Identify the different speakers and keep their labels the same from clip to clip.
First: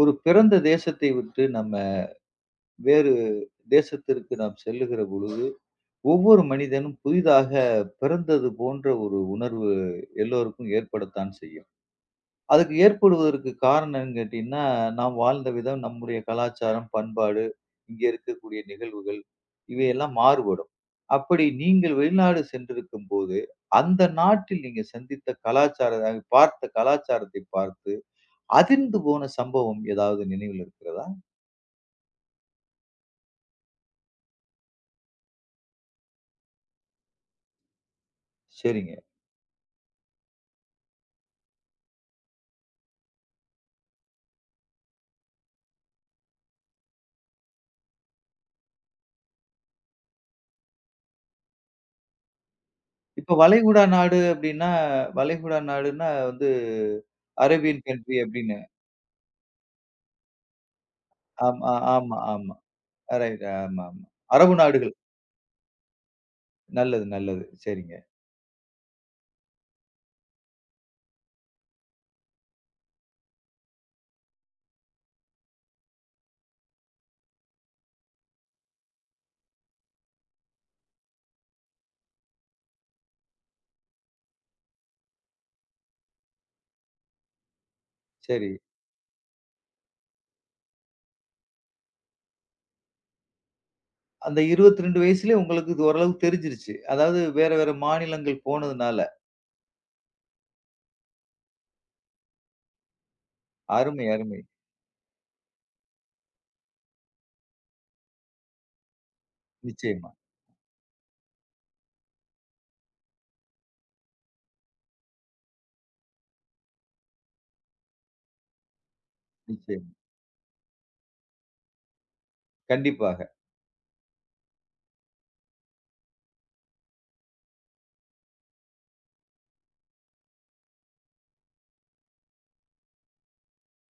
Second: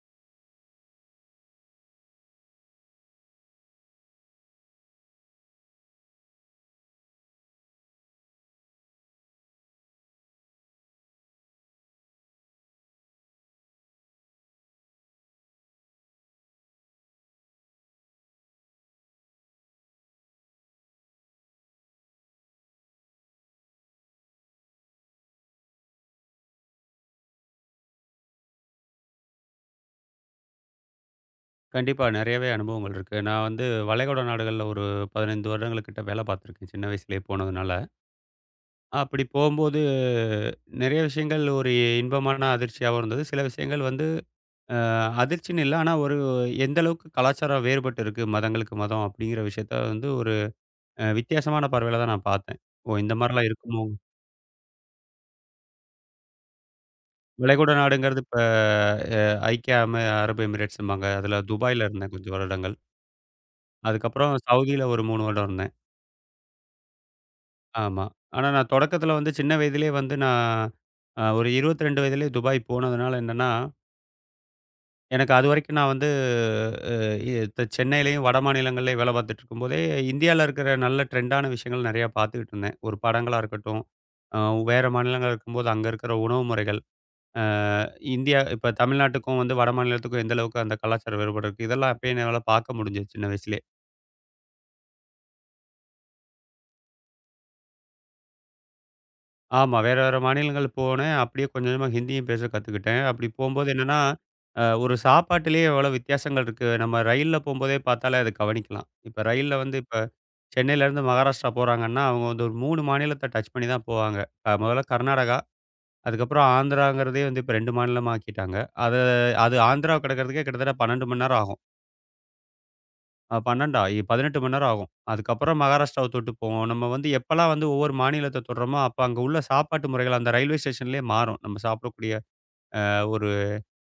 Speaker 1: ஒரு பிறந்த தேசத்தை விட்டு நம்ம வேறு தேசத்திற்கு நாம் செல்லுகிற பொழுது, ஒவ்வொரு மனிதனும் புதிதாக பிறந்தது போன்ற ஒரு உணர்வு எல்லோருக்கும் ஏற்படத்தான் செய்யும். அதுக்கு ஏற்படுவதற்கு காரணம் என்னன்னு கேட்டீங்கன்னா, நாம் வாழ்ந்த விதம், நம்முடைய கலாச்சாரம், பண்பாடு, இங்கே இருக்கக்கூடிய நிகழ்வுகள் இவையெல்லாம் மாறுபடும். அப்படி நீங்கள் வெளிநாடு சென்றிருக்கும்போது, அந்த நாட்டில் நீங்க சந்தித்த கலாச்சார பார்த்த கலாச்சாரத்தை பார்த்து அதிர்ந்து போன சம்பவம் ஏதாவது நினைவில் இருக்கிறதா?
Speaker 2: கண்டிப்பா. நெறையவே அனுபவங்கள் இருக்கு. நான் வந்து வளைகுடா நாடுகள்ல ஒரு 15 வருடங்கள் கிட்ட வேல பார்த்துருக்கேன், சின்ன வயசுலயே போனதுனால.
Speaker 1: சரிங்க.
Speaker 2: அப்படி போம்போது நெறைய விஷயங்கள் ஒரு இன்பமான அதிர்ச்சியாவும் இருந்தது. சில விஷயங்கள் வந்து அ அதிர்ச்சின்னு இல்ல. ஆனா ஒரு எந்த அளவுக்கு கலாச்சாரம் வேறுபட்டு இருக்கு மதங்களுக்கு மதம் அப்படிங்கிற விஷயத்த வந்து ஒரு வித்தியாசமான பார்வையில தான் நான் பார்த்தேன். ஓ! இந்த
Speaker 1: இப்ப
Speaker 2: மாரிலாம்
Speaker 1: வளைகுடா
Speaker 2: இருக்குமோ!
Speaker 1: நாடு அப்டின்னா, வளைகுடா நாடுன்னா வந்து
Speaker 2: வளைகுடா
Speaker 1: அரேபியன் கண்ட்ரி
Speaker 2: நாடுங்கிறது இப்ப
Speaker 1: அப்டின்னு.
Speaker 2: அ ஐக்கிய அம அரபு எமிரேட்ஸ்ம்பாங்க. அதுல
Speaker 1: ஆமா,
Speaker 2: துபாய்ல இருந்தேன்
Speaker 1: ஆமா,
Speaker 2: கொஞ்சம்
Speaker 1: ஆமா.
Speaker 2: வருடங்கள்.
Speaker 1: ரைட் ஆமா, ஆமா.
Speaker 2: அதுக்கப்புறம்
Speaker 1: அரபு
Speaker 2: சவுதியில
Speaker 1: நாடுகள்.
Speaker 2: ஒரு 3 வருடம் இருந்தேன்.
Speaker 1: நல்லது, நல்லது. சரிங்க.
Speaker 2: ஆமா. ஆனா நான் தொடக்கத்தில வந்து சின்ன வயதிலேயே வந்து நான் ஒரு 22 வயதிலேயே துபாய் போனதுனால என்னன்னா, எனக்கு அதுவரைக்கும் நான் வந்து அ இ சென்னையிலயும், வட மாநிலங்கள்லயும் வேலை பார்த்துட்டு இருக்கும்போதே, இந்தியால இருக்கிற நல்ல ட்ரெண்டான விஷயங்கள் நெறையா பார்த்துக்கிட்டு இருந்தேன். ஒரு படங்களா இருக்கட்டும், அ வேற மாநிலங்கள்ல இருக்கும்போது அங்க இருக்கிற உணவு முறைகள், அ இந்தியா
Speaker 1: சரி.
Speaker 2: இப்ப தமிழ்நாட்டுக்கும் வந்து வட மாநிலத்துக்கும் எந்த அளவுக்கு அந்த கலாச்சார வேறுபாடு இருக்கு, இதெல்லாம் அப்பயே என்னால பார்க்க முடிஞ்சது சின்ன வயசுலயே.
Speaker 1: அந்த 22 வயசுலயே உங்களுக்கு இது ஓரளவுக்கு தெரிஞ்சிருச்சு. அதாவது வேற வேற மாநிலங்கள் போனதுனால.
Speaker 2: ஆமா. வேற, வேற மாநிலங்கள் போனேன். அப்படியே கொஞ்சம் கொஞ்சமா ஹிந்தியும் பேச கத்துக்கிட்டேன். அப்படி போம்போது என்னன்னா,
Speaker 1: அருமை, அருமை.
Speaker 2: ஒரு சாப்பாட்டிலேயே எவ்வளோ வித்தியாசங்கள் இருக்கு. நம்ம ரயில்ல போம்போதே பார்த்தாலே அத கவனிக்கலாம். இப்ப ரயில்ல வந்து இப்ப
Speaker 1: நிச்சயமா,
Speaker 2: சென்னையிலேருந்து மகாராஷ்டிரா போறாங்கன்னா, அவங்க வந்து ஒரு 3 மாநிலத்த டச் பண்ணி தான் போவாங்க. முதல்ல கர்நாடகா, அதுக்கப்புறம் ஆந்திராங்கிறதே வந்து இப்ப 2 மாநிலமா ஆக்கிட்டாங்க. அது அது
Speaker 1: நிச்சயமா.
Speaker 2: ஆந்திராவ கடக்கிறதுக்கே கிட்டத்தட்ட 12 மணி நேரம் ஆகும்.
Speaker 1: கண்டிப்பாக.
Speaker 2: 12 18 மணி நேரம் ஆகும். அதுக்கப்புறம் மகாராஷ்டிராவ தொட்டு போவோம். நம்ம வந்து எப்பலாம் வந்து ஒவ்வொரு மாநிலத்த தொடுறோமோ, அப்ப அங்க உள்ள சாப்பாட்டு முறைகள் அந்த ரயில்வே ஸ்டேஷன்லயே மாறும். நம்ம சாப்பிடக்கூடிய ஒரு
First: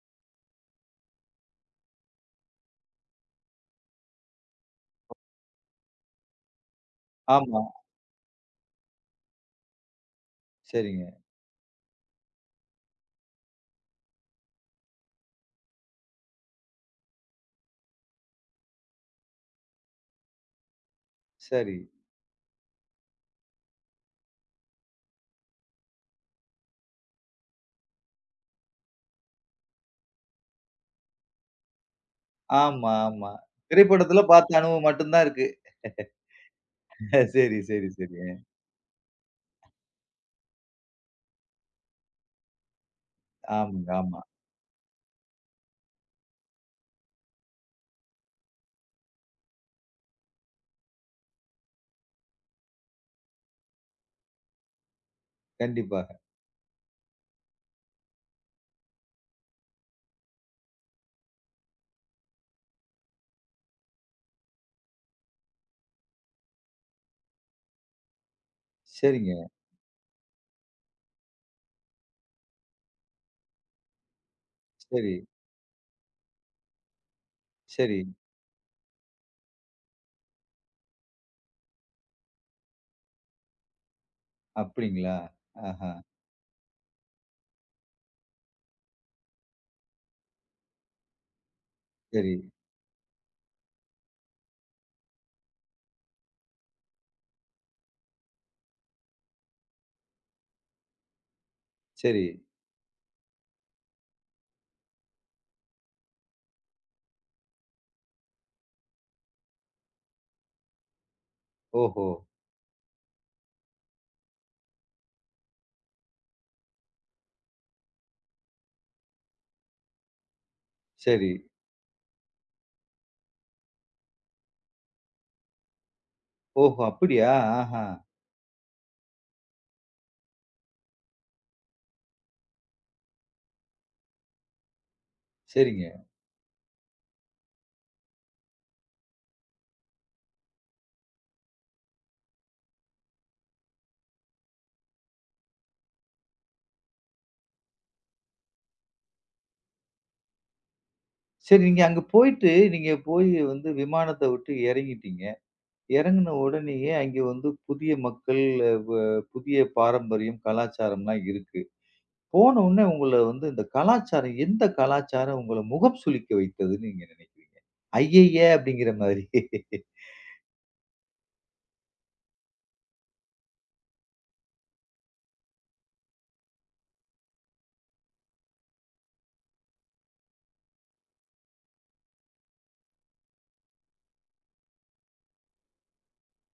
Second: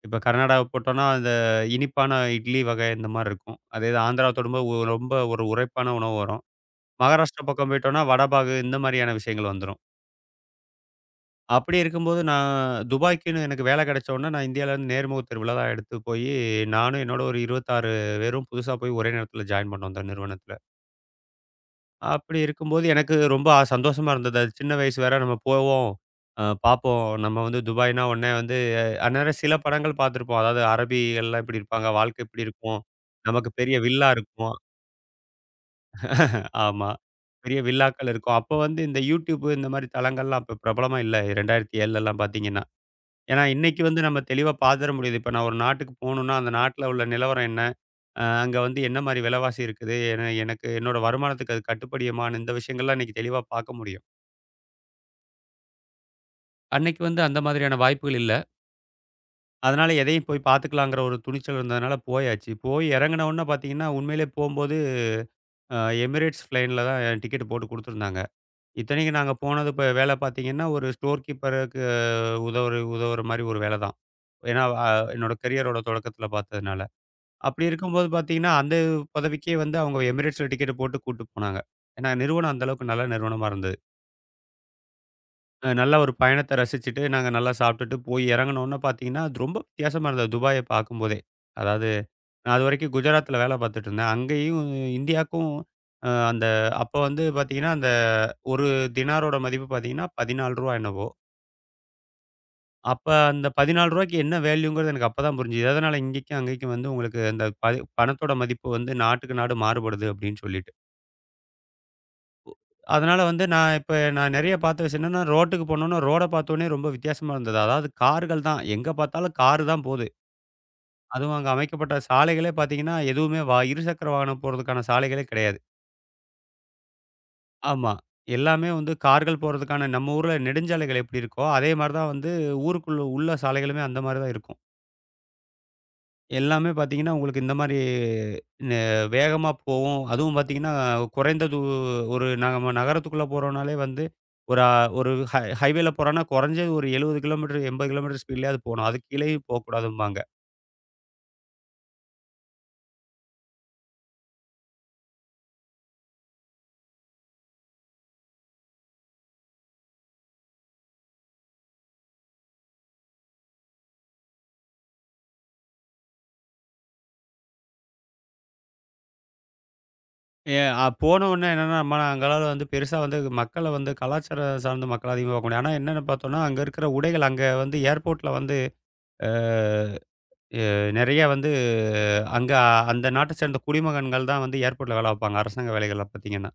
Speaker 2: இப்ப கர்நாடகாவ போட்டோம்னா, அந்த இனிப்பான இட்லி வகை இந்த மாரி இருக்கும். அதே இது ஆந்திராவ தொடும்போது ரொம்ப ஒரு உரைப்பான உணவு வரும். மகாராஷ்டிரா
Speaker 1: ஆமா.
Speaker 2: பக்கம் போயிட்டோம்னா, வடபாகு இந்த மாரியான விஷயங்கள் வந்துரும்.
Speaker 1: சரிங்க.
Speaker 2: அப்படி இருக்கும்போது நான் துபாய்க்குன்னு எனக்கு வேலை கிடைச்ச உடனே, நான் இந்தியாவிலேருந்து நேர்முகத் தேர்வுல தான் எடுத்து போயி, நானும் என்னோட ஒரு 26 பேரும் புதுசா போய் ஒரே நேரத்தில ஜாயின் பண்ணோம் அந்த நிறுவனத்தில.
Speaker 1: சரி.
Speaker 2: அப்படி இருக்கும்போது எனக்கு ரொம்ப சந்தோஷமா இருந்தது. அது சின்ன வயசு வேற நம்ம போவோம், பார்ப்போம். நம்ம வந்து துபாய்னா உடனே வந்து அந்நேரம் சில படங்கள் பார்த்துருப்போம். அதாவது அரபிகள்லாம் இப்படி இருப்பாங்க, வாழ்க்கை இப்படி இருக்கும்.
Speaker 1: ஆமா, ஆமா.
Speaker 2: நமக்கு பெரிய வில்லா
Speaker 1: திரைப்படத்துல
Speaker 2: இருக்கும்.
Speaker 1: பார்த்த அனுபவம் மட்டும் தான் இருக்கு.
Speaker 2: ஆமா. பெரிய
Speaker 1: சரி, சரி,
Speaker 2: வில்லாக்கள்
Speaker 1: சரி.
Speaker 2: இருக்கும். அப்போ வந்து இந்த YouTube இந்த மாதிரி தளங்கள்லாம் அப்போ பிரபலமா இல்ல. 2007லலாம் பார்த்தீங்கன்னா. ஏன்னா இன்னைக்கு
Speaker 1: ஆமாங்க,
Speaker 2: வந்து நம்ம
Speaker 1: ஆமா.
Speaker 2: தெளிவா பார்த்துற முடியுது. இப்போ நான் ஒரு நாட்டுக்கு போணும்னா, அந்த நாட்ல உள்ள நிலவரம் என்ன? அங்க வந்து என்ன மாதிரி விலைவாசி இருக்குது? என எனக்கு என்னோட வருமானத்துக்கு அது கட்டுப்படியுமான்னு இந்த விஷயங்கள்லாம் இன்னைக்கு தெளிவா பார்க்க முடியும்.
Speaker 1: கண்டிப்பாக.
Speaker 2: அன்னைக்கு வந்து அந்த மாதிரியான வாய்ப்புகள் இல்ல. அதனால எதையும் போய் பார்த்துக்கலாங்கிற ஒரு துணிச்சல் இருந்ததுனால போயாச்சு. போய் இறங்குன உடனே பார்த்தீங்கன்னா, உண்மையிலே போம்போது அ எமிரேட்ஸ் ஃப்ளைன்ல தான் டிக்கெட் போட்டு குடுத்துருந்தாங்க. இத்தனைக்கும் நாங்க
Speaker 1: சரிங்க.
Speaker 2: போனது இப்ப வேலை பார்த்தீங்கன்னா, ஒரு ஸ்டோர் கீப்பருக்கு உதவுற உதவுற மாரி ஒரு வேலை தான். ஏன்னா,
Speaker 1: சரி,
Speaker 2: என்னோட கரியரோட தொடக்கத்தில பார்த்ததுனால. அப்படி
Speaker 1: சரி.
Speaker 2: இருக்கும்போது பார்த்தீங்கன்னா, அந்த பதவிக்கே வந்து அவங்க எமிரேட்ஸ்ல டிக்கெட் போட்டு கூட்டு போனாங்க. ஏன்னா நிறுவனம் அந்த அளவுக்கு நல்ல நிறுவனமா இருந்தது.
Speaker 1: அப்படிங்களா? ஆஹா!
Speaker 2: நல்ல ஒரு பயணத்த ரசிச்சுட்டு, நாங்க நல்லா சாப்பிட்டுட்டு போய் இறங்குனோன்ன பார்த்தீங்கன்னா, அது ரொம்ப வித்தியாசமா இருந்தது துபாய பார்க்கும்போதே. அதாவது
Speaker 1: சரி,
Speaker 2: நான் அதுவரைக்கும் குஜராத்ல வேலை பார்த்துட்டு இருந்தேன். அங்கேயும் இந்தியாக்கும் அ அந்த அப்ப வந்து பார்த்தீங்கன்னா, அந்த 1 தினாரோட மதிப்பு பார்த்தீங்கன்னா, ரூ. 14 என்னவோ!
Speaker 1: சரி.
Speaker 2: அப்ப அந்த ரூ. 14க்கு என்ன வேல்யூங்கிறது எனக்கு அப்ப தான் புரிஞ்சுது. எதனால இங்கேக்கும், அங்கேக்கும் வந்து உங்களுக்கு அந்த பணத்தோட மதிப்பு வந்து நாட்டுக்கு நாடு மாறுபடுது அப்படின்னு சொல்லிட்டு.
Speaker 1: ஓஹோ!
Speaker 2: அதனால வந்து நான் நெறைய பார்த்த விஷயம் என்னன்னா, ரோட்டுக்கு போனோம்னா, ரோட பார்த்தோனே ரொம்ப வித்தியாசமா இருந்தது. அதாவது கார்கள் தான். எங்க பார்த்தாலும் காரு தான் போது.
Speaker 1: சரி.
Speaker 2: அதுவும் அங்க அமைக்கப்பட்ட சாலைகளே பார்த்தீங்கன்னா, எதுவுமே இருசக்கர வாகனம் போறதுக்கான சாலைகளே கிடையாது.
Speaker 1: ஓஹோ! அப்படியா? ஆஹா!
Speaker 2: ஆமா. எல்லாமே வந்து கார்கள் போறதுக்கான நம்ம ஊர்ல நெடுஞ்சாலைகள் எப்படி இருக்கோ, அதே மாரி தான் வந்து ஊருக்குள்ள உள்ள சாலைகளுமே அந்த மாரி தான் இருக்கும்.
Speaker 1: சரிங்க.
Speaker 2: எல்லாமே பார்த்தீங்கன்னா, உங்களுக்கு இந்த மாரி நெ வேகமா போவும். அதுவும் பார்த்தீங்கன்னா, குறைந்த தூ ஒரு நம்ம நகரத்துக்குள்ள போறோம்னாலே வந்து, ஒரு ஒரு ஹைவேல போறோம்னா, குறைஞ்சது ஒரு 70 கிலோமீட்டர், 80 கிலோமீட்டர் ஸ்பீட்லயாவது போணும். அதுக்கு கீழயும் போக்கூடாதும்பாங்க.
Speaker 1: சரி, நீங்க அங்க போயிட்டு, நீங்க போய் வந்து விமானத்த விட்டு இறங்கிட்டீங்க. இறங்குன உடனேயே அங்க வந்து புதிய மக்கள், வ புதிய பாரம்பரியம், கலாச்சாரம்லாம் இருக்கு. போன உடனே உங்கள வந்து இந்த கலாச்சாரம், எந்த கலாச்சாரம் உங்கள முகம் சுளிக்க வைத்ததுன்னு நீங்க நினைக்கிறீங்க? ஐயைய! அப்படிங்கிற மாதிரி.
Speaker 2: போனவுனே என்னன்னா, நம்ம அங்கலாம் வந்து பெருசா வந்து மக்கள வந்து கலாச்சாரம் சார்ந்த மக்கள் அதிகமா பார்க்க முடியாது. ஆனா என்னன்னு பார்த்தோம்னா, அங்க இருக்கிற உடைகள் அங்க வந்து ஏர்போர்ட்ல வந்து அ எ நெறைய வந்து அங்க அந்த நாட்ட சேர்ந்த குடிமகன்கள் தான் வந்து ஏர்போர்ட்ல வேல பார்ப்பாங்க. அரசாங்க வேலைகள்ல பார்த்தீங்கன்னா.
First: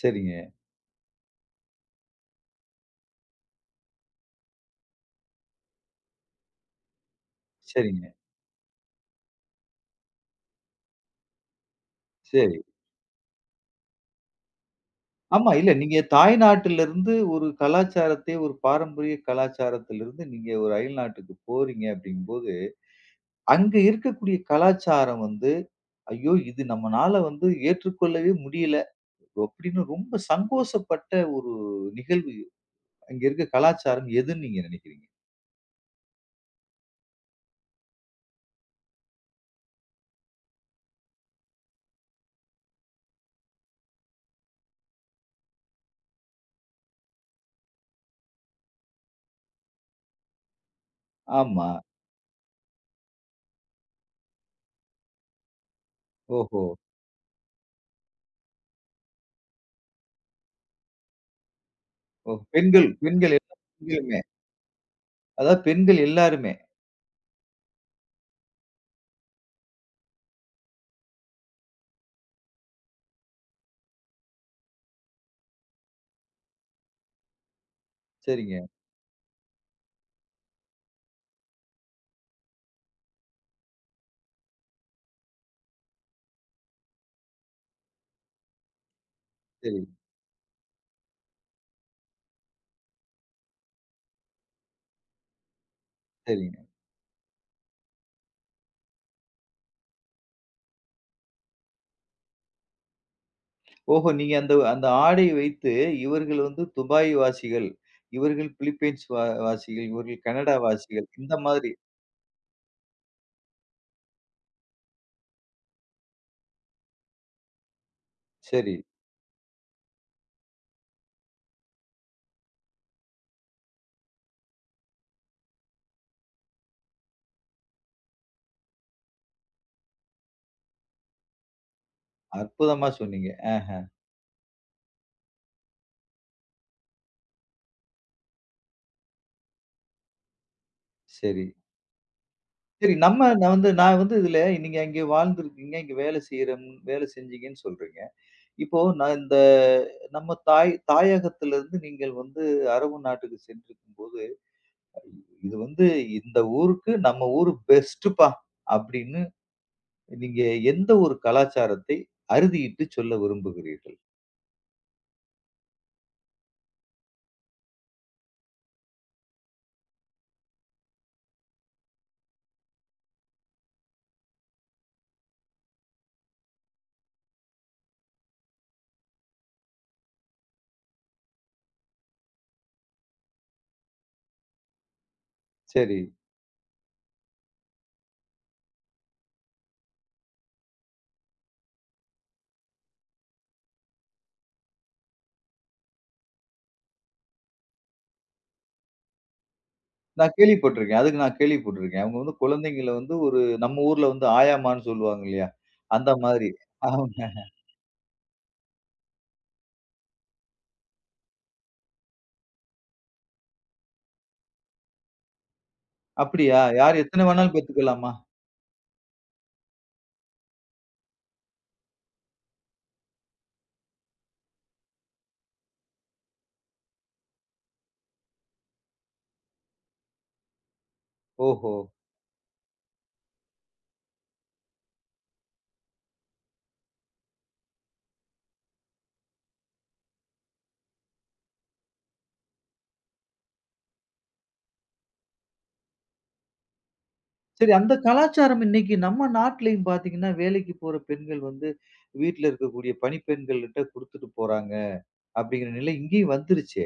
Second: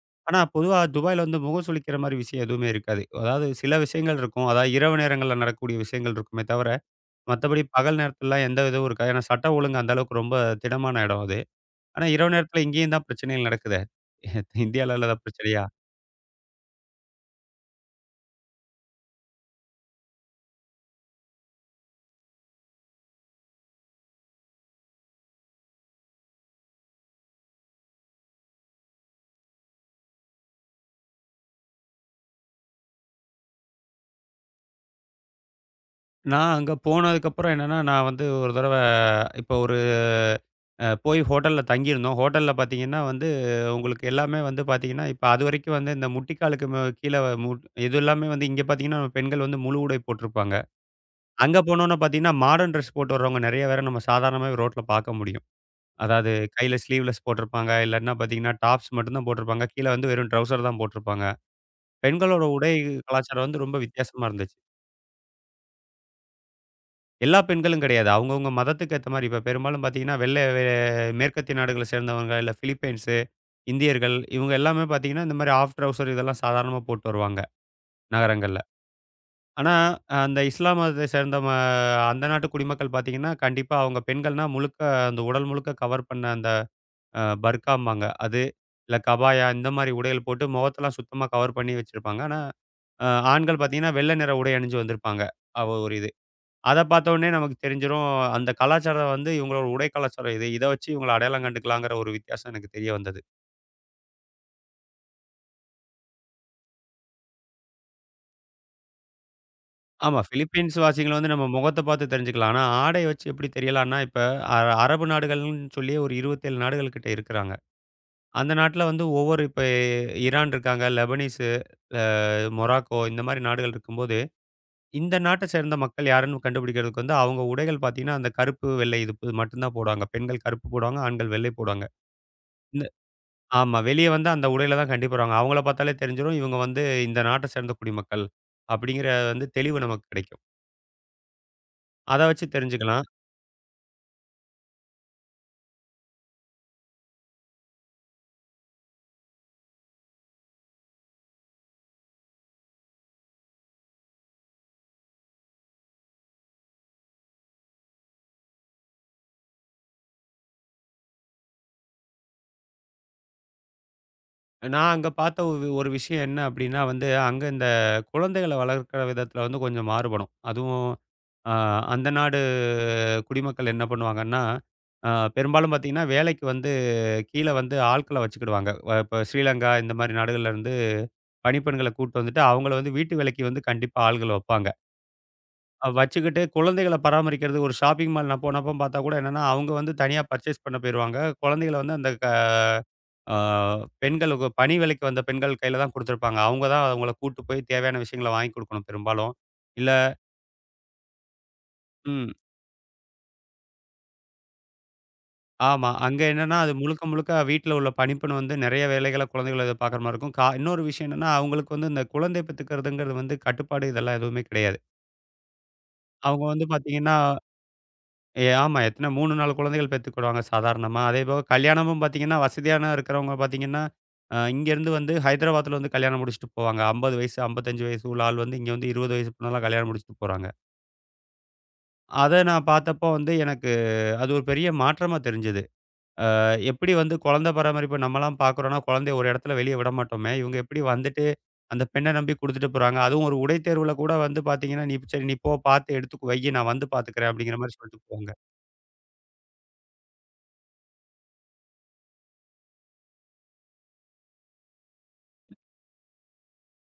Speaker 1: சரிங்க,
Speaker 2: ஆனா, பொதுவா துபாய்ல வந்து முகம் சுளிக்கிற மாரி விஷயம் எதுவுமே இருக்காது. அதாவது சில விஷயங்கள் இருக்கும். அதாவது இரவு நேரங்கள்ல நடக்கக்கூடிய விஷயங்கள் இருக்குமே தவிர, மத்தபடி பகல்
Speaker 1: சரிங்க.
Speaker 2: நேரத்துலலாம் எந்த இதுவும் இருக்காது. ஏன்னா, சட்டம் ஒழுங்கு அந்த அளவுக்கு ரொம்ப திடமான இடம் அது. ஆனா, இரவு
Speaker 1: ச
Speaker 2: நேரத்துல இங்கேயும் தான் பிரச்சனைகள் நடக்குதே! இந்தியால இல்லாத
Speaker 1: ஆமா.
Speaker 2: பிரச்சனையா?
Speaker 1: இல்ல நீங்க தாய்நாட்டிலிருந்து ஒரு கலாச்சாரத்தை, ஒரு பாரம்பரிய கலாச்சாரத்திலிருந்து நீங்க ஒரு அயல் நாட்டுக்கு போறீங்க அப்படிங்கும்போது, அங்க இருக்கக்கூடிய கலாச்சாரம் வந்து, "ஐயோ! இது நம்மனால வந்து ஏற்றுக்கொள்ளவே முடியல." அப்படின்னு ரொம்ப சங்கோசப்பட்ட ஒரு நிகழ்வு அங்க இருக்க கலாச்சாரம் எதுன்னு நீங்க நினைக்கிறீங்க?
Speaker 2: நான் அங்க போனதுக்கப்புறம் என்னன்னா, நான் வந்து ஒரு இப்ப ஒரு போய் ஹோட்டல்ல தங்கியிருந்தோம். ஹோட்டல்ல பாத்தீங்கன்னா வந்து, உங்களுக்கு எல்லாமே வந்து பாத்தீங்கன்னா, இப்ப அதுவரைக்கும் வந்து இந்த முட்டிக்காலுக்கு ம கீழ மு இது எல்லாமே வந்து இங்க பாத்தீங்கன்னா, பெண்கள் வந்து முழு உடை போட்டிருப்பாங்க. அங்க
Speaker 1: ஆமா.
Speaker 2: போனோம்னா பார்த்தீங்கன்னா, மாடர்ன் டிரெஸ் போட்டு வரவங்க நெறைய பேர நம்ம சாதாரணமாவே ரோட்ல பார்க்க முடியும். அதாவது
Speaker 1: ஓஹோ!
Speaker 2: கையில ஸ்லீவ்லெஸ் போட்டிருப்பாங்க. இல்லாட்டினா பார்த்தீங்கன்னா, டாப்ஸ் மட்டும் தான் போட்டிருப்பாங்க. கீழ வந்து வெறும் ட்ரவுசர் தான் போட்டிருப்பாங்க.
Speaker 1: ஓ
Speaker 2: பெண்களோட உடை
Speaker 1: பெண்கள் பெண்கள்
Speaker 2: கலாச்சாரம்
Speaker 1: எல்லா
Speaker 2: வந்து ரொம்ப
Speaker 1: பெண்களுமே.
Speaker 2: வித்தியாசமா இருந்துச்சு.
Speaker 1: அதாவது பெண்கள் எல்லாருமே.
Speaker 2: எல்லா பெண்களும் கிடையாது. அவங்கவங்க மதத்துக்கு ஏத்த மாரி. இப்ப பெரும்பாலும் பார்த்தீங்கன்னா, வெள்ளை வே மேற்கத்திய நாடுகள சேர்ந்தவங்க, இல்ல பிலிப்பைன்ஸு, இந்தியர்கள் இவங்க எல்லாமே பார்த்தீங்கன்னா, இந்த மாரி ஆஃப் ட்ரவுசர் இதெல்லாம் சாதாரணமா போட்டு வருவாங்க நகரங்கள்ல.
Speaker 1: சரிங்க.
Speaker 2: ஆனா, அந்த இஸ்லாம் மதத்தை சேர்ந்த அந்த நாட்டு குடிமக்கள் பார்த்தீங்கன்னா, கண்டிப்பா அவங்க பெண்கள்னா முழுக்க அந்த உடல் முழுக்க கவர் பண்ண அந்த பர்காம்பாங்க. அது இல்ல கபாயா இந்த
Speaker 1: சரி,
Speaker 2: மாரி உடைகள் போட்டு முகத்தெல்லாம் சுத்தமா கவர் பண்ணி வச்சிருப்பாங்க. ஆனா, அ ஆண்கள் பார்த்தீங்கன்னா, வெள்ளை நிற உடை அணிஞ்சு வந்திருப்பாங்க. அவ ஒரு இது.
Speaker 1: சரிங்க.
Speaker 2: அத பார்த்தோனே நமக்கு தெரிஞ்சிரும். அந்த கலாச்சாரம் வந்து இவங்களோட உடை கலாச்சாரம் இது. இத வச்சு இவங்கள அடையாளம் கண்டுக்கலாங்கிற ஒரு வித்தியாசம் எனக்கு தெரிய வந்தது.
Speaker 1: ஓஹோ! நீங்க அந்த அந்த ஆடை வைத்து இவர்கள் வந்து துபாய் வாசிகள், இவர்கள் பிலிப்பைன்ஸ் வா வாசிகள்,
Speaker 2: ஆமா.
Speaker 1: இவர்கள் கனடா
Speaker 2: பிலிப்பீன்ஸ்
Speaker 1: வாசிகள்
Speaker 2: வாசிகள வந்து
Speaker 1: இந்த
Speaker 2: நம்ம
Speaker 1: மாதிரி.
Speaker 2: முகத்த பார்த்து தெரிஞ்சுக்கலாம். ஆனா, ஆடைய வச்சு எப்படி தெரியலான்னா, இப்ப அ அரபு நாடுகள்ன்னு சொல்லி ஒரு 27 நாடுகள் கிட்ட இருக்கிறாங்க. அந்த
Speaker 1: சரி.
Speaker 2: நாட்ல வந்து ஒவ்வொரு இப்ப ஈரான் இருக்காங்க, லெபனீஸு, மொராக்கோ இந்த மாரி நாடுகள் இருக்கும்போது, இந்த நாட்ட சேர்ந்த மக்கள் யாருன்னு கண்டுபிடிக்கிறதுக்கு வந்து அவங்க உடைகள் பார்த்தீங்கன்னா, அந்த கருப்பு, வெள்ளை இது மட்டும் தான் போடுவாங்க. பெண்கள் கருப்பு போடுவாங்க, ஆண்கள் வெள்ளை போடுவாங்க. இந்த
Speaker 1: அற்புதமா சொன்னீங்க.
Speaker 2: ஆமா. வெளிய வந்து அந்த உடையில தான் கண்டிப்பா வருவாங்க. அவங்கள பார்த்தாலே தெரிஞ்சிரும். இவங்க வந்து இந்த நாட்ட சேர்ந்த குடிமக்கள். அப்படிங்கிற வந்து தெளிவு நமக்கு கிடைக்கும்.
Speaker 1: சரி.
Speaker 2: அத வச்சு
Speaker 1: சரி,
Speaker 2: தெரிஞ்சுக்கலாம்.
Speaker 1: நம்ம நான் வந்து நான் வந்து இதுல நீங்க அங்கே வாழ்ந்திருக்கீங்க, இங்க வேலை செஞ்சீங்கன்னு சொல்றீங்க. இப்போ நான் இந்த நம்ம தாயகத்திலிருந்து நீங்கள் வந்து அரபு நாட்டுக்கு சென்றிருக்கும்போது, இது வந்து இந்த ஊருக்கு நம்ம ஊரு பெஸ்ட்டுப்பா அப்படின்னு நீங்க எந்த ஒரு கலாச்சாரத்தை அறுதியிட்டு சொல்ல விரும்புகிறீர்கள்?
Speaker 2: நான் அங்க பார்த்த ஒரு விஷயம் என்ன அப்டின்னா வந்து, அங்க இந்த குழந்தைகள வளர்க்கிற விதத்தில வந்து கொஞ்சம் மாறுபடும். அதுவும் அ அந்த நாடு குடிமக்கள் என்ன பண்ணுவாங்கன்னா, அ பெரும்பாலும் பார்த்தீங்கன்னா, வேலைக்கு வந்து கீழ வந்து ஆட்கள வச்சுக்கிடுவாங்க. இப்ப ஸ்ரீலங்கா இந்த மாரி நாடுகள்ல இருந்து பணிப்பெண்கள கூட்டு வந்துட்டு, அவங்கள வந்து வீட்டு வேலைக்கு வந்து கண்டிப்பா ஆள்கள வப்பாங்க.
Speaker 1: சரி.
Speaker 2: வச்சுக்கிட்டு குழந்தைகள பராமரிக்கிறது ஒரு ஷாப்பிங் மால் நான் போனப்ப பார்த்தா கூட என்னன்னா, அவங்க வந்து தனியா பர்ச்சேஸ் பண்ண போயிருவாங்க. குழந்தைகள வந்து அந்த ஆ பெண்களுக்கு பணி வேலைக்கு வந்த பெண்கள் கையில தான் குடுத்துருப்பாங்க. அவங்க தான் அவங்கள கூட்டு போய் தேவையான விஷயங்கள வாங்கி குடுக்கணும் பெரும்பாலும். இல்ல
Speaker 1: நான் கேள்விப்பட்டிருக்கேன். அதுக்கு நான் கேள்விப்பட்டிருக்கேன். அவங்க
Speaker 2: ம்.
Speaker 1: வந்து குழந்தைங்கள வந்து ஒரு நம்ம ஊர்ல வந்து ஆயாம்மான்னு சொல்லுவாங்க இல்லையா?
Speaker 2: ஆமா.
Speaker 1: அந்த
Speaker 2: அங்க
Speaker 1: மாதிரி.
Speaker 2: என்னன்னா, அது முழுக்க முழுக்க
Speaker 1: ஆமாங்க.
Speaker 2: வீட்ல உள்ள பணிப்பெண் வந்து நெறைய வேலைகள குழந்தைகள எதிர்பார்க்குற மாரி இருக்கும். இன்னொரு விஷயம் என்னன்னா, அவங்களுக்கு வந்து இந்த குழந்தை பெத்துக்கிறதுங்கிறது வந்து கட்டுப்பாடு இதெல்லாம் எதுவுமே கிடையாது. அவங்க
Speaker 1: அப்படியா?
Speaker 2: வந்து
Speaker 1: யார்
Speaker 2: பார்த்தீங்கன்னா
Speaker 1: எத்தன வேணாலும் பெத்துக்கலாமா?
Speaker 2: ஆமா. எத்தன 3, 4 குழந்தைகள் பெத்துக்கிடுவாங்க சாதாரணமா. அதேபோக கல்யாணமும் பாத்தீங்கன்னா, வசதியான இருக்கிறவங்க பாத்தீங்கன்னா, இங்கேருந்து வந்து ஹைதராபாத்ல வந்து கல்யாணம் முடிச்சுட்டு போவாங்க. 50 வயசு, 55 வயசு உள்ள ஆள் வந்து இங்க வந்து 20 வயசு பொண்ணெல்லாம் கல்யாணம் முடிச்சுட்டு போறாங்க.
Speaker 1: ஓஹோ!
Speaker 2: அத நான் பாத்தப்போ வந்து எனக்கு அது ஒரு பெரிய மாற்றமா தெரிஞ்சது. எப்படி வந்து குழந்தை பராமரிப்பு நம்மலாம் பாக்குறோம்னா, குழந்தைய ஒரு இடத்துல வெளிய விட மாட்டோமே. இவங்க எப்படி வந்துட்டு அந்த பெண்ண நம்பி குடுத்துட்டு போறாங்க. அதுவும் ஒரு உடை தேர்வுல கூட வந்து பாத்தீங்கன்னா, "நீ சரி நீ போ பாத்து எடுத்து வையி நான் வந்து பாத்துக்கிறேன்." அப்படிங்கிற
Speaker 1: சரி,
Speaker 2: மாரி
Speaker 1: அந்த
Speaker 2: சொல்லிட்டு போவாங்க.
Speaker 1: கலாச்சாரம் இன்னைக்கு நம்ம நாட்டிலயும் பார்த்தீங்கன்னா, வேலைக்கு போற பெண்கள் வந்து வீட்ல இருக்கக்கூடிய பணிப்பெண்கள்கிட்ட குடுத்துட்டு போறாங்க. அப்படிங்கிற நிலை இங்கேயும் வந்துருச்சே.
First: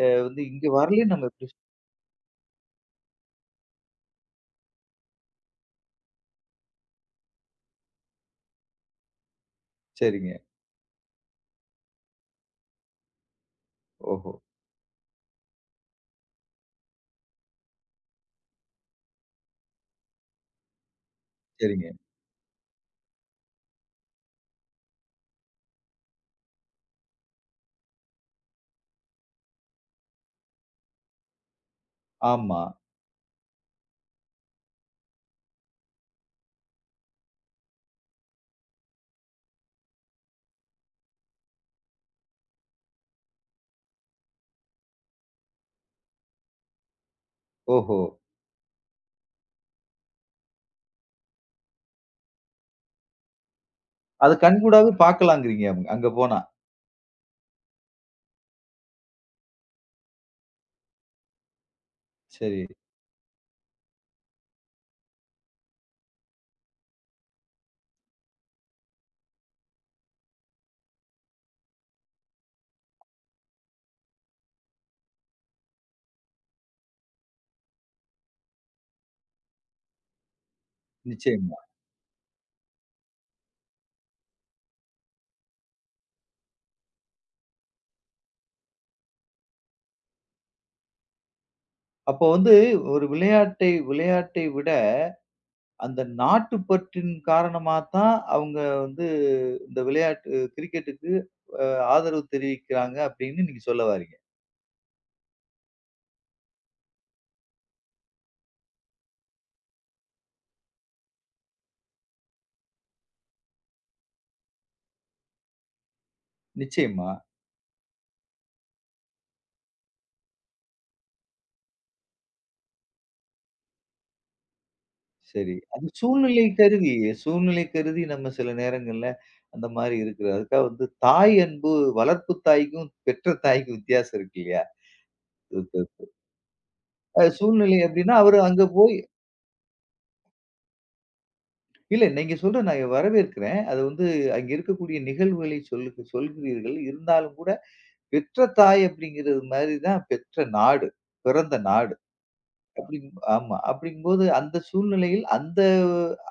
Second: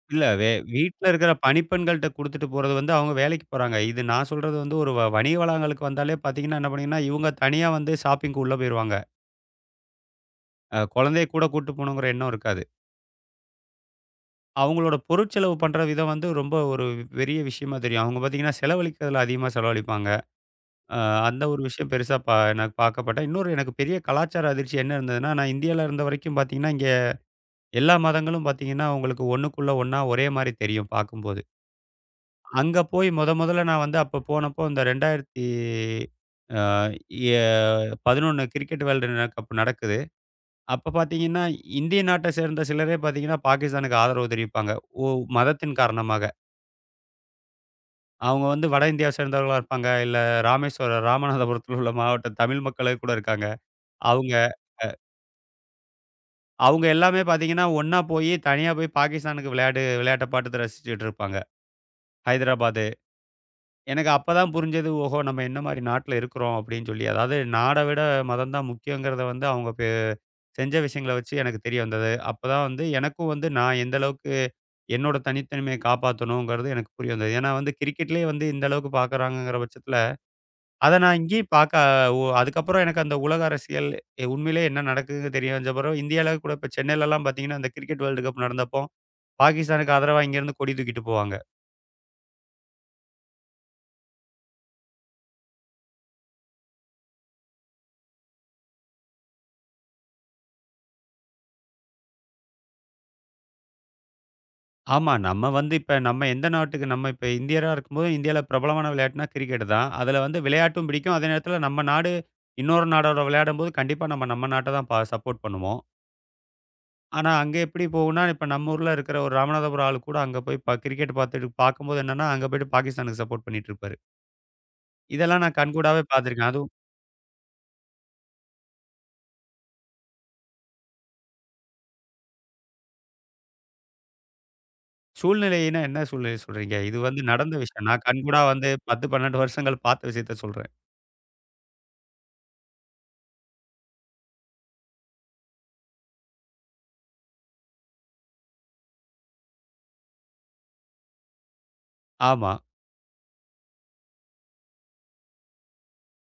Speaker 2: இல்ல
Speaker 1: வந்து இங்க
Speaker 2: வீட்ல
Speaker 1: வரலன்னு நம்ம
Speaker 2: இருக்கிற
Speaker 1: எப்படி
Speaker 2: பணிப்பெண்கள்ட்ட குடுத்துட்டு போறது வந்து அவங்க வேலைக்கு போறாங்க. இது நான் சொல்றது வந்து ஒரு வணிக வளாகங்களுக்கு வந்தாலே பார்த்தீங்கன்னா, என்ன பண்ணீங்கன்னா, இவங்க தனியா வந்து ஷாப்பிங்க்கு உள்ள போயிருவாங்க.
Speaker 1: சரிங்க.
Speaker 2: குழந்தைய கூட்டு போணுங்கிற எண்ணம் இருக்காது.
Speaker 1: ஓஹோ!
Speaker 2: அவங்களோட பொருட்செலவு பண்ற விதம் வந்து ரொம்ப ஒரு பெரிய விஷயமா தெரியும். அவங்க பார்த்தீங்கன்னா, செலவழிக்கிறதுல அதிகமா செலவழிப்பாங்க. அ அந்த ஒரு
Speaker 1: சரிங்க.
Speaker 2: விஷயம் பெருசா எனக்கு பார்க்கப்பட்டேன். இன்னொரு எனக்கு பெரிய கலாச்சார அதிர்ச்சி என்ன இருந்ததுன்னா, நான் இந்தியால இருந்த வரைக்கும் பார்த்தீங்கன்னா, இங்க எல்லா மதங்களும் பார்த்தீங்கன்னா, உங்களுக்கு ஒண்ணுக்குள்ள ஒண்ணா ஒரே மாரி தெரியும் பார்க்கும்போது.
Speaker 1: ஆமா.
Speaker 2: அங்க போய் மொதல்ல நான் வந்து அப்ப போனப்போ, இந்த 2000 ஆ எ 11 கிரிக்கெட் வேர்ல்டு கப் நடக்குது. அப்ப பார்த்தீங்கன்னா, இந்திய நாட்ட சேர்ந்த சிலரே பார்த்தீங்கன்னா, பாகிஸ்தானுக்கு ஆதரவு தெரிவிப்பாங்க. ஓ மதத்தின் காரணமாக.
Speaker 1: ஓஹோ!
Speaker 2: அவங்க வந்து வட இந்தியாவை சேர்ந்தவர்களா இருப்பாங்க. இல்ல ராமேஸ்வரம் ராமநாதபுரத்தில உள்ள மாவட்ட தமிழ் மக்களே கூட இருக்காங்க. அவங்க
Speaker 1: அது கண்கூடாவே பார்க்கலாங்கிறீங்க அங்க அங்க போனா.
Speaker 2: அவங்க எல்லாமே பார்த்தீங்கன்னா, ஒண்ணா போயி தனியா போய் பாகிஸ்தானுக்கு விளையாட்ட பாத்துட்டு ரசிச்சுட்டு இருப்பாங்க.
Speaker 1: சரி,
Speaker 2: ஹைதராபாத் எனக்கு அப்பதான் புரிஞ்சது. ஓஹோ! நம்ம என்ன மாரி நாட்ல இருக்கிறோம் அப்படின்னு சொல்லி. அதாவது நாட விட மதம் தான் முக்கியங்கிறத வந்து அவங்க செஞ்ச விஷயங்கள வச்சு எனக்கு தெரிய வந்தது. அப்பதான் வந்து எனக்கும் வந்து நான் எந்த அளவுக்கு என்னோட தனித்தன்மையை காப்பாத்தணுங்கிறது எனக்கு புரிய வந்தது. ஏன்னா வந்து கிரிக்கெட்லயே வந்து இந்த அளவுக்கு பார்க்குறாங்கங்கிற பட்சத்தில, அத நான் இங்கேயும்
Speaker 1: நிச்சயமா.
Speaker 2: பார்க்க அதுக்கப்புறம் எனக்கு அந்த உலக அரசியல் உண்மையிலேயே என்ன நடக்குதுன்னு தெரிய வந்த பிறகு இந்தியால கூட இப்ப சென்னையிலலாம் பார்த்தீங்கன்னா, அந்த கிரிக்கெட் வேர்ல்டு கப் நடந்தப்போ, பாகிஸ்தானுக்கு ஆதரவா இங்கேருந்து கொடி தூக்கிட்டு போவாங்க.
Speaker 1: அப்போ வந்து ஒரு விளையாட்டை விளையாட்டை விட அந்த நாட்டுப்பற்றின் காரணமா தான் அவங்க வந்து இந்த விளையாட்டு கிரிக்கெட்டுக்கு அ ஆதரவு தெரிவிக்கிறாங்க அப்படின்னு நீங்க சொல்ல வாரீங்க.
Speaker 2: ஆமா. நம்ம வந்து இப்ப நம்ம எந்த நாட்டுக்கு நம்ம இப்ப இந்தியரா இருக்கும்போது, இந்தியால பிரபலமான விளையாட்டுனா கிரிக்கெட்டு தான். அதுல வந்து விளையாட்டும் பிடிக்கும். அதே நேரத்துல நம்ம நாடு இன்னொரு நாடோட விளையாடும்போது, கண்டிப்பா நம்ம நம்ம நாட்ட தான் சப்போர்ட் பண்ணுவோம்.
Speaker 1: நிச்சயமா.
Speaker 2: ஆனா, அங்க எப்படி போகும்னா, இப்ப நம்ம ஊர்ல இருக்கிற ஒரு ராமநாதபுரம் ஆளு கூட அங்க போய் கிரிக்கெட் பார்த்துட்டு பார்க்கும்போது என்னன்னா, அங்க போயிட்டு பாகிஸ்தானுக்கு சப்போர்ட் பண்ணிட்டு இருப்பாரு. இதெல்லாம்
Speaker 1: சரி.
Speaker 2: நான்
Speaker 1: அது
Speaker 2: கண்கூடாவே
Speaker 1: சூழ்நிலை
Speaker 2: பார்த்துருக்கேன். அதுவும்
Speaker 1: கருதி சூழ்நிலை கருதி நம்ம சில நேரங்கள்ல அந்த மாரி இருக்கிறது. அதுக்காக வந்து தாய் அன்பு வளர்ப்பு தாய்க்கும், பெற்ற தாய்க்கும் வித்தியாசம் இருக்கு இல்லையா?
Speaker 2: சூழ்நிலைன்னா என்ன சூழ்நிலை சொல்றீங்க? இது வந்து நடந்த
Speaker 1: சூழ்நிலை
Speaker 2: விஷயம். நான்
Speaker 1: அப்படின்னா அவரு
Speaker 2: கண்கூடா
Speaker 1: அங்க
Speaker 2: வந்து 10, 12 வருஷங்கள் பார்த்த விஷயத்த சொல்றேன்.
Speaker 1: இல்ல, நீங்க சொல்ற நான் வரவேற்கிறேன். அது வந்து அங்க இருக்கக்கூடிய நிகழ்வுகளை சொல்கிறீர்கள். இருந்தாலும் கூட பெற்ற தாய் அப்படிங்கிறது மாரி தான் பெற்ற நாடு. பிறந்த நாடு.
Speaker 2: ஆமா.
Speaker 1: அப்படி ஆமா. அப்படிங்கும்போது அந்த சூழ்நிலையில் அந்த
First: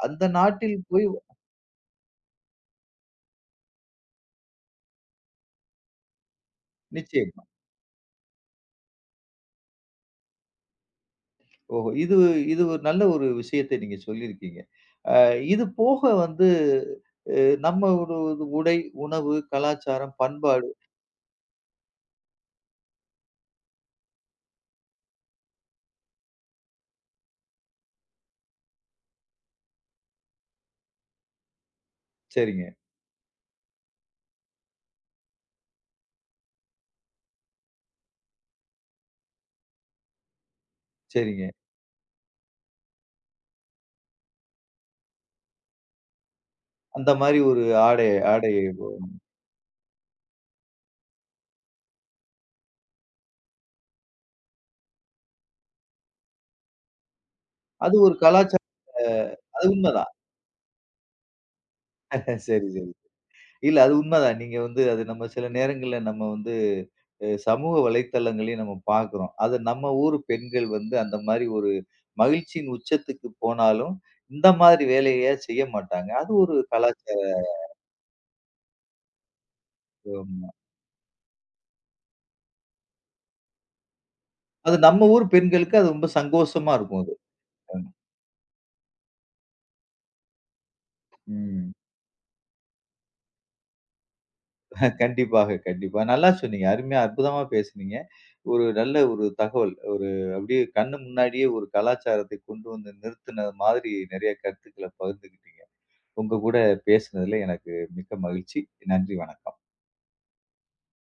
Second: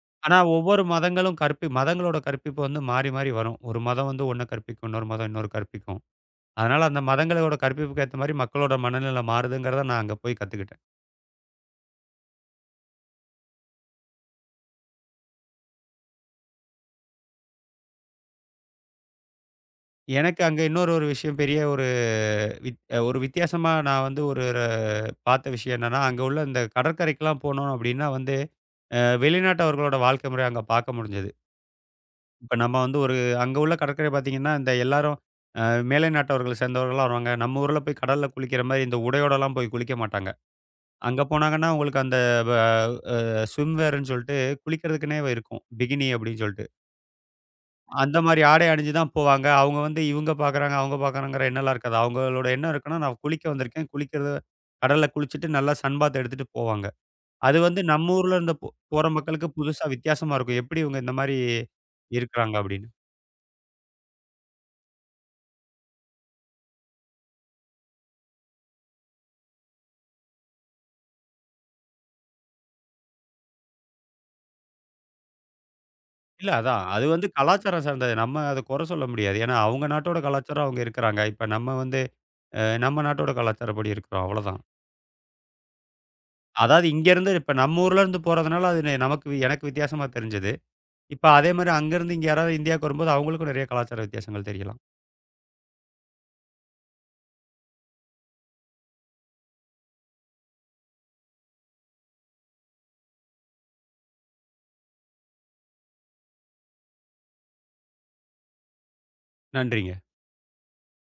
Speaker 1: அந்த
Speaker 2: ஆனா,
Speaker 1: நாட்டில்
Speaker 2: ஒவ்வொரு
Speaker 1: போய்
Speaker 2: மதங்களும் மதங்களோட கற்பிப்பு வந்து மாறி, மாறி வரும். ஒரு மதம் வந்து ஒண்ண கற்பிக்கும். இன்னொரு மதம் இன்னொரு கற்பிக்கும். அதனால அந்த
Speaker 1: நிச்சயமா.
Speaker 2: மதங்களோட கற்பிப்புக்கு ஏத்த மாரி மக்களோட மனநிலை மாறுதுங்கிறத நான் அங்க போய் கத்துக்கிட்டேன்.
Speaker 1: ஓஹோ! இது இது ஒரு நல்ல ஒரு விஷயத்தை நீங்க சொல்லியிருக்கீங்க. அ இது போக வந்து நம்ம ஒரு ஒரு உடை, உணவு, கலாச்சாரம்,
Speaker 2: எனக்கு அங்க
Speaker 1: பண்பாடு
Speaker 2: இன்னொரு ஒரு விஷயம் பெரிய ஒரு வித் ஒரு வித்தியாசமா நான் வந்து ஒரு பார்த்த விஷயம் என்னன்னா, அங்க உள்ள இந்த கடற்கரைக்கெல்லாம் போனோம் அப்படின்னா வந்து, வெளிநாட்டவர்களோட வாழ்க்கை முறை அங்க பார்க்க முடிஞ்சது. இப்ப
Speaker 1: சரிங்க,
Speaker 2: நம்ம வந்து ஒரு அங்க உள்ள கடற்கரை பார்த்தீங்கன்னா, இந்த எல்லாரும் அ மேலை நாட்டவர்கள சேர்ந்தவர்கள்லாம் வருவாங்க. நம்ம ஊர்ல போய் கடல்ல குளிக்கிற மாரி இந்த உடையோடலாம் போய் குளிக்க மாட்டாங்க. அங்க
Speaker 1: சரிங்க.
Speaker 2: போனாங்கன்னா, உங்களுக்கு அந்த வ அ ஸ்விம் வேர்ன்னு சொல்லிட்டு குளிக்கிறதுக்குன்னே இருக்கும். பிகினி அப்படின்னு சொல்லிட்டு.
Speaker 1: அந்த மாரி ஒரு ஆடை
Speaker 2: அந்த மாரி
Speaker 1: ஆடை
Speaker 2: ஆடை அணிஞ்சு தான் போவாங்க. அவங்க வந்து இவங்க பார்க்குறாங்க, அவங்க பார்க்குறாங்கங்கிற எண்ணம்லாம் இருக்காது. அவங்களோட எண்ணம் இருக்குன்னா, நான் குளிக்க வந்திருக்கேன். குளிக்கிறது கடல்ல குளிச்சுட்டு நல்லா சன் பாத் எடுத்துட்டு போவாங்க. அது வந்து
Speaker 1: அது
Speaker 2: நம்ம
Speaker 1: ஒரு
Speaker 2: ஊர்ல இருந்த
Speaker 1: கலாச்சார
Speaker 2: போற மக்களுக்கு
Speaker 1: அது
Speaker 2: புதுசா
Speaker 1: உண்மதான்.
Speaker 2: வித்தியாசமா இருக்கும். எப்படி இவங்க இந்த மாரி இருக்கிறாங்க
Speaker 1: சரி,
Speaker 2: அப்படின்னு.
Speaker 1: சரி. இல்ல அது உண்மதான். நீங்க வந்து அது நம்ம சில நேரங்கள்ல நம்ம வந்து சமூக வலைத்தளங்களையும் நம்ம பார்க்குறோம். அது நம்ம ஊர் பெண்கள் வந்து அந்த மாரி ஒரு மகிழ்ச்சியின் உச்சத்துக்கு போனாலும், இந்த மாதிரி வேலைய செய்ய மாட்டாங்க. அது
Speaker 2: இல்ல
Speaker 1: ஒரு
Speaker 2: அதான். அது வந்து
Speaker 1: கலாச்சாரம்.
Speaker 2: கலாச்சாரம் சார்ந்தது. நம்ம அத குறை சொல்ல முடியாது. ஏன்னா, அவங்க நாட்டோட கலாச்சாரம் அவங்க இருக்கிறாங்க. இப்ப நம்ம வந்து நம்ம நாட்டோட கலாச்சாரப்படி இருக்கிறோம். அவ்வளோதான்.
Speaker 1: அது நம்ம ஊர் பெண்களுக்கு அது ரொம்ப சங்கோஷமா
Speaker 2: அதாவது
Speaker 1: இருக்கும் அது.
Speaker 2: இங்கேருந்து இப்ப நம்ம ஊர்ல இருந்து போறதுனால அது நமக்கு எனக்கு வித்தியாசமா தெரிஞ்சது. இப்ப அதே மாரி
Speaker 1: ம்.
Speaker 2: அங்கேருந்து இங்க யாராவது இந்தியாவுக்கு வரும்போது அவங்களுக்கும் நெறைய கலாச்சார வித்தியாசங்கள் தெரியலாம்.
Speaker 1: கண்டிப்பாக, கண்டிப்பா. நல்லா சொன்னீங்க. அருமையா, அற்புதமா பேசுனீங்க. ஒரு நல்ல ஒரு தகவல். ஒரு அப்படியே கண்ணு முன்னாடியே ஒரு கலாச்சாரத்தை கொண்டு வந்து நிறுத்தின மாதிரி நெறைய கருத்துக்கள பகிர்ந்துக்கிட்டீங்க. உங்க கூட பேசுனதுல எனக்கு மிக்க மகிழ்ச்சி. நன்றி, வணக்கம்.
Speaker 2: நன்றிங்க.